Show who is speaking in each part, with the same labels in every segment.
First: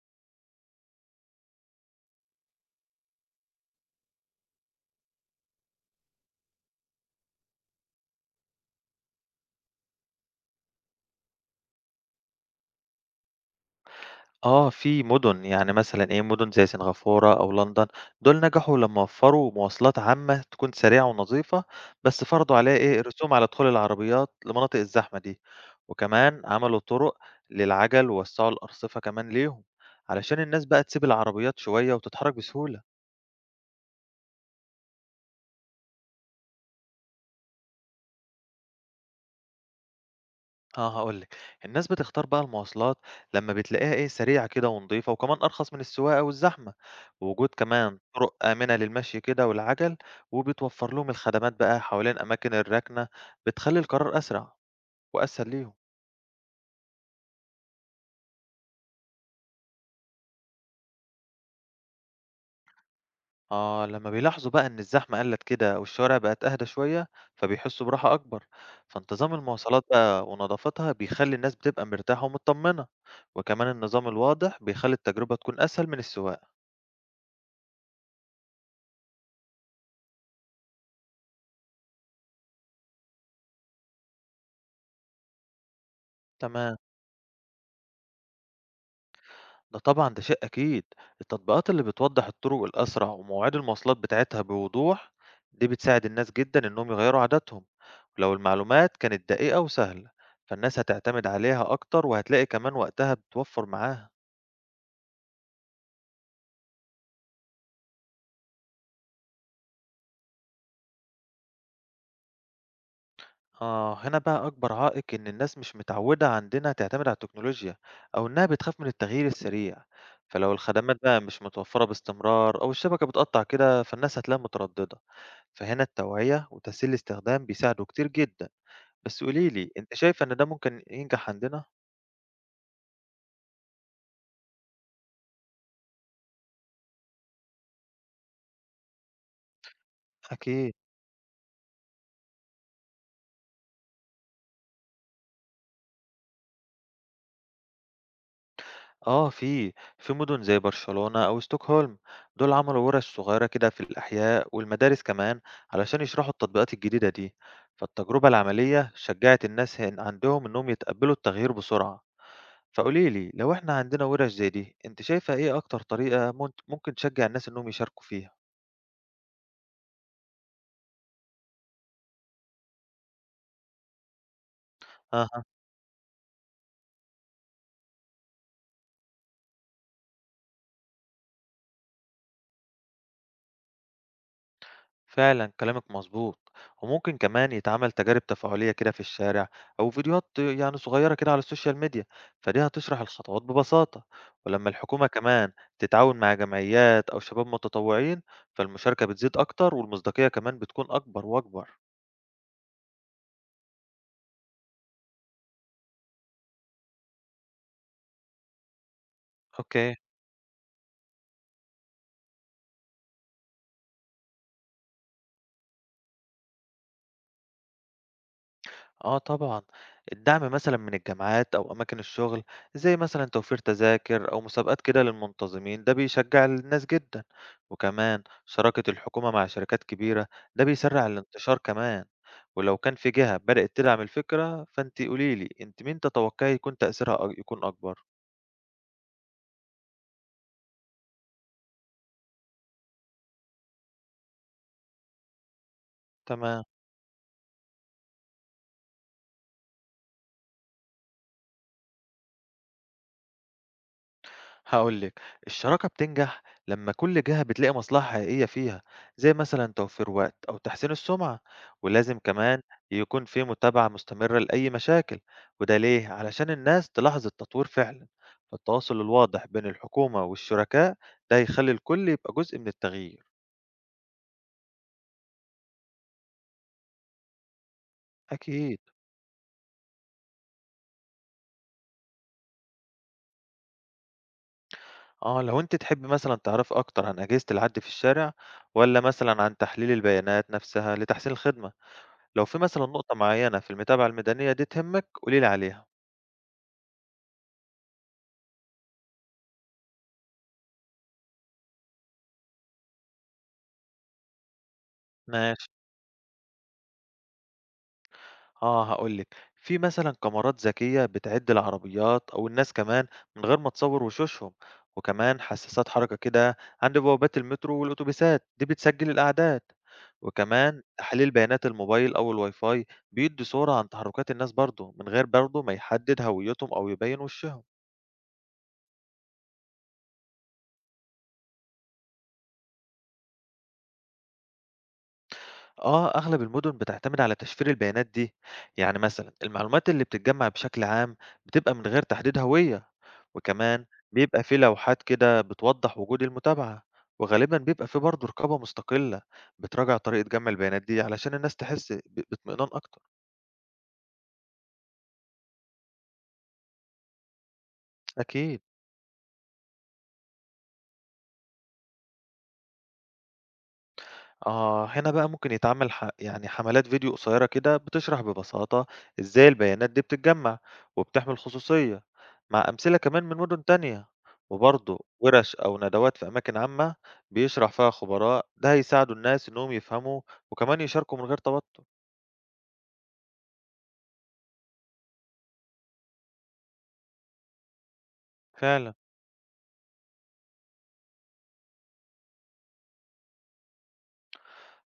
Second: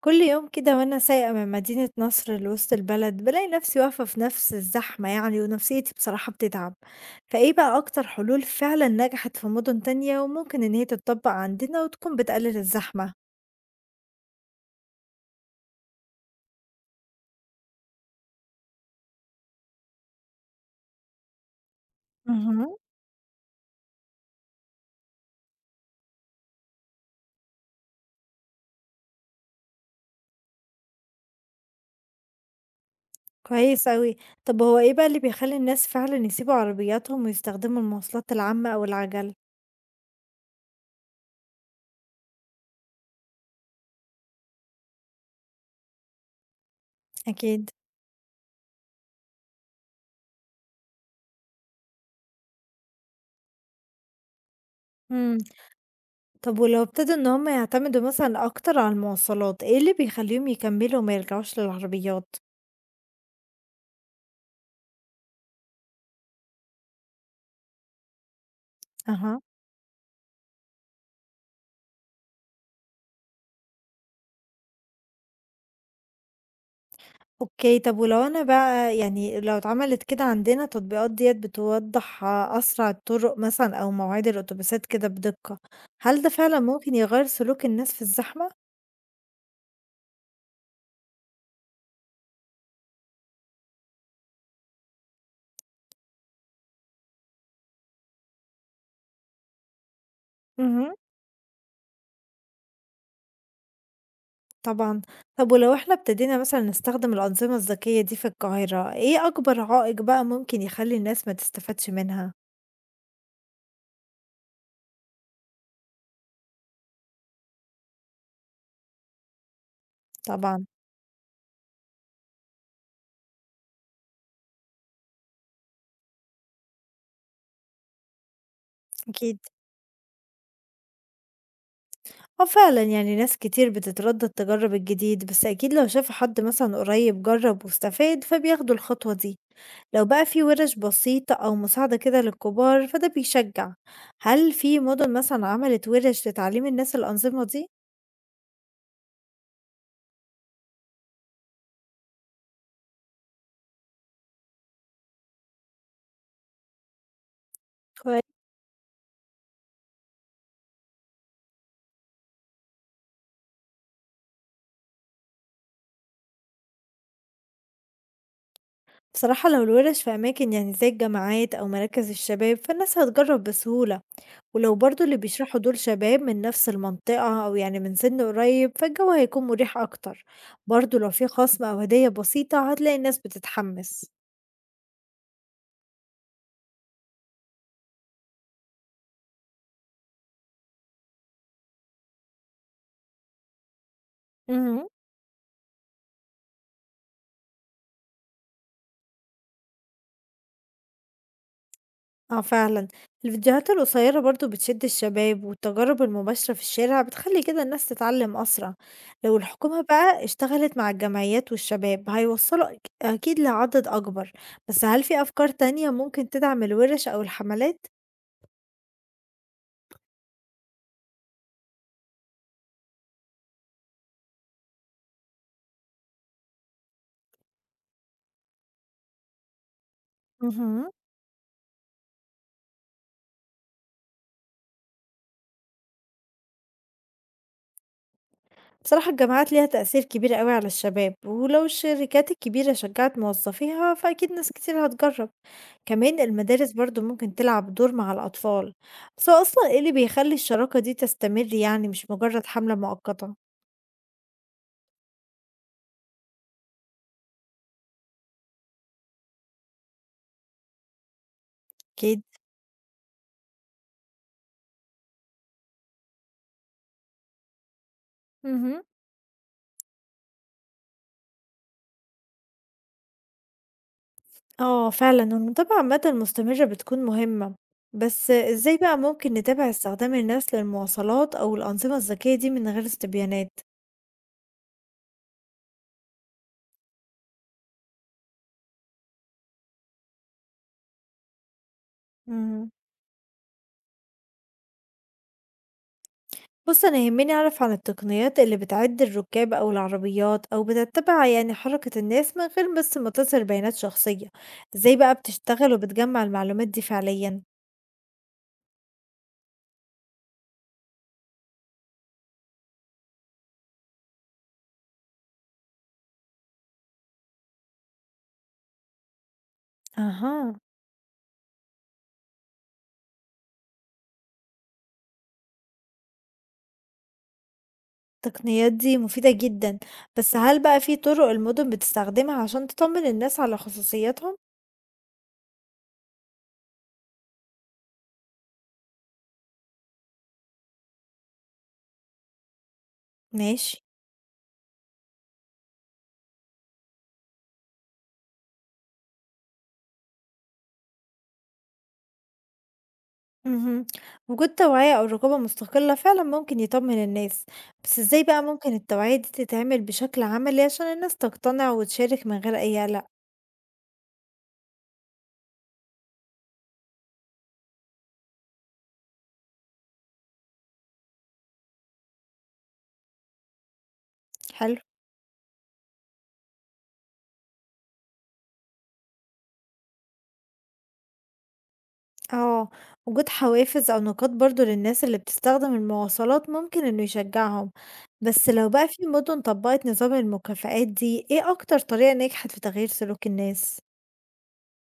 Speaker 1: كل يوم كده وأنا سايقة من مدينة نصر لوسط البلد بلاقي نفسي واقفة في نفس الزحمة يعني، ونفسيتي بصراحة بتتعب. فإيه بقى أكتر حلول فعلا نجحت في مدن تانية وممكن إن هي تتطبق عندنا وتكون بتقلل الزحمة؟
Speaker 2: آه، في مُدن، يعني مثلًا مُدن زي سنغافورة أو لندن، دول نجحوا لمّا وفّروا مواصلات عامة تكون سريعة ونظيفة، بس فرضوا عليها
Speaker 1: مهم.
Speaker 2: رسوم على دخول العربيات لمناطق الزحمة دي، وكمان عملوا طُرق للعَجَل ووسّعوا الأرصفة كمان ليهم، علشان الناس بقى تسيب العربيات شوية وتتحرك بسهولة.
Speaker 1: كويس أوي. طب هو إيه بقى اللي بيخلي الناس فعلا يسيبوا عربياتهم ويستخدموا المواصلات العامة أو العجل؟
Speaker 2: آه هاقول لك، الناس بتختار بقى المواصلات لمّا بتلاقيها سريعة كده ونضيفة وكمان أرخص من السواقة والزحمة، ووجود
Speaker 1: أكيد.
Speaker 2: كمان طرق آمنة للمشي كده والعجل، وبتوفر لهم الخدمات بقى حوالين أماكن الركنة، بتخلّي القرار أسرع
Speaker 1: مم.
Speaker 2: وأسهل ليهم.
Speaker 1: طب ولو ابتدوا إن هم يعتمدوا مثلا أكتر على المواصلات، إيه اللي بيخليهم يكملوا وما يرجعوش للعربيات؟
Speaker 2: آه لمّا بيلاحظوا بقى إن الزحمة قلّت كده والشوارع بقت أهدى شوية، فبيحسوا براحة أكبر، فانتظام
Speaker 1: أها.
Speaker 2: المواصلات بقى ونضافتها بيخلّي الناس بتبقى مرتاحة ومتطمنة، وكمان النظام الواضح بيخلّي التجربة تكون أسهل من السواقة.
Speaker 1: أوكي، طب ولو أنا بقى يعني لو اتعملت كده عندنا تطبيقات ديّة بتوضّح أسرع الطرق مثلًا أو مواعيد الأتوبيسات كده بدقة، هل ده فعلًا
Speaker 2: تمام.
Speaker 1: ممكن يغيّر سلوك الناس في الزحمة؟
Speaker 2: ده طبعًا شيء أكيد، التطبيقات اللي بتوضّح الطرق الأسرع ومواعيد المواصلات بتاعتها بوضوح، دي بتساعد الناس جدًا إنهم يغيّروا عاداتهم، ولو المعلومات كانت دقيقة وسهلة، فالناس
Speaker 1: اهم.
Speaker 2: هتعتمد عليها أكتر وهتلاقي كمان وقتها بتوفّر معاها.
Speaker 1: طبعًا. طب ولو إحنا ابتدينا مثلًا نستخدم الأنظمة الذكية دي في القاهرة، إيه أكبر عائق بقى ممكن يخلّي الناس ما تستفادش منها؟
Speaker 2: آه، هنا بقى أكبر عائق إن الناس مش متعودة عندنا تعتمد على التكنولوجيا أو إنها بتخاف من التغيير السريع، فلو
Speaker 1: طبعًا.
Speaker 2: الخدمات بقى مش متوفّرة باستمرار أو الشبكة بتقطّع كده، فالناس هتلاقيها مترددة، فهنا التوعية وتسهيل الاستخدام بيساعدوا كتير جدًا. بس
Speaker 1: أكيد.
Speaker 2: قولي لي، أنتِ شايفة إن ده ممكن ينجح عندنا؟
Speaker 1: آه فعلًا، يعني ناس كتير بتتردد تجرّب الجديد، بس أكيد لو شافوا حد مثلًا قريب جرّب واستفاد فبياخدوا الخطوة دي، لو بقى في
Speaker 2: أكيد.
Speaker 1: وِرِش بسيطة أو مساعدة كده للكبار فده بيشجّع. هل في مُدن مثلًا عملت وِرِش لتعليم الناس الأنظمة دي؟
Speaker 2: آه في مدن زي برشلونة أو ستوكهولم، دول عملوا ورش صغيرة كده في الأحياء والمدارس كمان علشان يشرحوا التطبيقات الجديدة دي، فالتجربة
Speaker 1: كويس.
Speaker 2: العملية شجعت الناس هن عندهم إنهم يتقبلوا التغيير بسرعة، فقولي لي لو إحنا عندنا ورش زي دي، أنتِ شايفة إيه أكتر طريقة ممكن تشجع الناس إنهم يشاركوا فيها؟
Speaker 1: بصراحة لو الوِرِش في أماكن يعني زي الجامعات أو مراكز الشباب فالناس هتجرّب بسهولة، ولو برضه اللي
Speaker 2: ها.
Speaker 1: بيشرحوا دول شباب من نفس المنطقة أو يعني من سن قريب فالجو هيكون مريح أكتر. برضه لو في خصم أو هدية بسيطة هتلاقي الناس بتتحمس.
Speaker 2: فعلا كلامك مظبوط وممكن كمان يتعمل تجارب تفاعلية كده في الشارع أو فيديوهات يعني صغيرة كده على السوشيال ميديا فدي هتشرح الخطوات ببساطة ولما
Speaker 1: امم.
Speaker 2: الحكومة كمان تتعاون مع جمعيات أو شباب متطوعين فالمشاركة بتزيد أكتر والمصداقية كمان بتكون أكبر وأكبر.
Speaker 1: اه فعلا، الفيديوهات القصيرة برضو بتشد الشباب، والتجارب المباشرة في الشارع بتخلي كده الناس تتعلم أسرع. لو الحكومة
Speaker 2: اوكي.
Speaker 1: بقى اشتغلت مع الجمعيات والشباب هيوصلوا أكيد لعدد أكبر. بس هل في أفكار تانية ممكن تدعم الورش أو الحملات؟
Speaker 2: آه طبعًا، الدعم مثلًا من الجامعات أو أماكن الشغل، زي مثلًا توفير تذاكر أو مسابقات كده للمنتظمين، ده بيشجّع الناس جدًا، وكمان شراكة الحكومة مع شركات كبيرة، ده
Speaker 1: مهم.
Speaker 2: بيسرّع الانتشار كمان، ولو كان في جهة بدأت تدعم الفكرة، فأنتِ قولي لي أنتِ مين تتوقعي يكون تأثيرها يكون أكبر؟
Speaker 1: بصراحة الجامعات ليها تأثير كبير قوي على الشباب، ولو الشركات الكبيرة شجعت موظفيها فأكيد ناس كتير هتجرب. كمان
Speaker 2: تمام.
Speaker 1: المدارس برضو ممكن تلعب دور مع الأطفال. بس هو أصلا ايه اللي بيخلي الشراكة دي تستمر، يعني مش مجرد حملة مؤقتة؟
Speaker 2: هاقول لِك، الشراكة بتنجح لمّا كل جهة بتلاقي مصلحة حقيقية فيها، زي مثلًا توفير وقت أو تحسين السمعة، ولازم
Speaker 1: أكيد.
Speaker 2: كمان يكون في متابعة مستمرة لأي مشاكل، وده ليه؟ علشان الناس تلاحظ التطوير فعلًا،
Speaker 1: مهم.
Speaker 2: فالتواصل الواضح بين الحكومة والشركاء ده هيخلّي الكل يبقى جزء من التغيير.
Speaker 1: اه فعلا، المتابعة عامة المستمرة بتكون مهمة. بس ازاي
Speaker 2: أكيد،
Speaker 1: بقى ممكن نتابع استخدام الناس للمواصلات أو الأنظمة الذكية دي من غير استبيانات؟
Speaker 2: آه لو أنتِ تحبي مثلًا تعرفي أكتر عن أجهزة العد في الشارع، والّا مثلًا عن تحليل البيانات نفسها لتحسين الخدمة؟ لو في مثلًا نقطة معينة في المتابعة الميدانية دي تهمِّك قولي لي عليها.
Speaker 1: بُص، أنا يهمني أعرف عن التقنيات اللي بتعِد الركاب أو العربيات أو بتتّبع يعني حركة الناس من غير بس ما تظهر بيانات شخصية، إزاي بقى
Speaker 2: ماشي.
Speaker 1: بتشتغل وبتجمّع المعلومات دي فعليًا؟
Speaker 2: آه، هاقول لِك، في مثلًا كاميرات ذكية بتعِد العربيات أو الناس كمان من غير ما تصوّر وشوشهم، وكمان حسّاسات حركة كده عند بوابات المترو والأوتوبيسات، دي بتسجّل الأعداد،
Speaker 1: أها.
Speaker 2: وكمان تحليل بيانات الموبايل أو الWiFi بيدّي صورة عن تحرُّكات الناس برضه، من غير برضه ما يحدّد هويّتهم أو يبيّن وشّهم.
Speaker 1: التقنيات دي مفيدة جدًا، بس هل بقى في طُرق المُدن بتستخدمها عشان تطمّن الناس على خصوصياتهم؟
Speaker 2: آه، أغلب المدن بتعتمد على تشفير البيانات دي، يعني مثلا المعلومات اللي بتتجمع بشكل عام بتبقى من غير تحديد هوية،
Speaker 1: ماشي.
Speaker 2: وكمان بيبقى في لوحات كده بتوضح وجود المتابعة، وغالبا بيبقى في برضه رقابة مستقلة بتراجع طريقة جمع البيانات دي علشان الناس تحس باطمئنان أكتر.
Speaker 1: اهم، وجود توعية أو رقابة مستقلة فعلًا ممكن يطمّن الناس، بس إزاي بقى
Speaker 2: أكيد.
Speaker 1: ممكن التوعية دي تتعمل بشكل عملي عشان الناس تقتنع وتشارك من غير أي قلق؟
Speaker 2: آه، هنا بقى ممكن يتعمل يعني حملات فيديو قصيرة كده بتشرح ببساطة إزاي البيانات دي بتتجمع وبتحمل خصوصية، مع أمثلة كمان من مدن تانية،
Speaker 1: حلو.
Speaker 2: وبرضه ورش أو ندوات في أماكن عامة بيشرح فيها خبراء، ده هيساعدوا الناس إنهم يفهموا وكمان يشاركوا من غير توتر.
Speaker 1: اه، وجود حوافز او نقاط برضو للناس اللي بتستخدم المواصلات ممكن انه يشجعهم. بس لو بقى
Speaker 2: فعلا
Speaker 1: في مدن طبقت نظام المكافآت دي، ايه اكتر طريقة نجحت في تغيير سلوك الناس؟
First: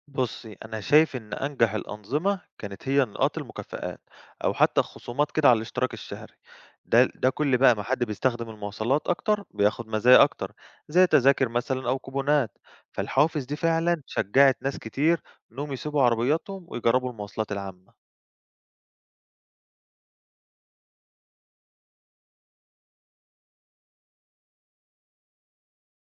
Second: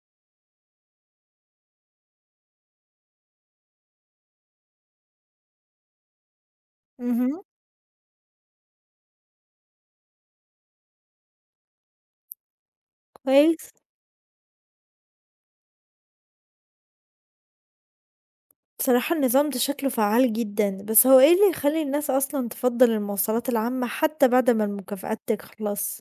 Speaker 2: بُصّي، أنا شايف إن أنجح الأنظمة كانت هي نقاط المكافآت، أو حتى الخصومات كده على الاشتراك الشهري. ده
Speaker 1: مهم.
Speaker 2: كل بقى ما حد بيستخدم المواصلات أكتر، بياخد مزايا أكتر، زي تذاكر مثلًا أو كوبونات. فالحوافز دي
Speaker 1: كويس.
Speaker 2: فعلًا شجّعت ناس كتير إنهم يسيبوا عربياتهم ويجربوا المواصلات العامة.
Speaker 1: بصراحة النظام ده شكله فعال جدا، بس هو ايه اللي يخلي الناس اصلا تفضل المواصلات العامة حتى بعد ما المكافآت تخلص؟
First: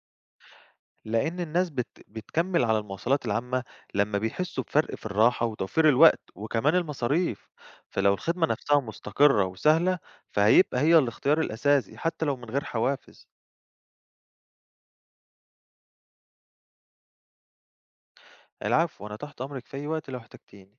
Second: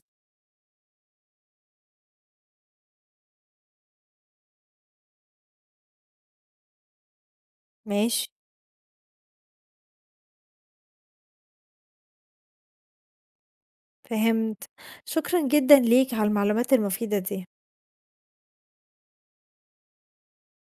Speaker 2: لأن الناس بتكمّل على المواصلات العامة لمّا بيحسّوا بفرق في الراحة وتوفير الوقت وكمان المصاريف، فلو
Speaker 1: ماشي.
Speaker 2: الخدمة نفسها مستقرة وسهلة، فهيبقى هي الاختيار الأساسي حتى لو من غير حوافز.
Speaker 1: فهمت. شكرا جدا ليك على المعلومات المفيدة دي.
Speaker 2: العفو، أنا تحت أمرِك في أي وقت لو احتجتيني.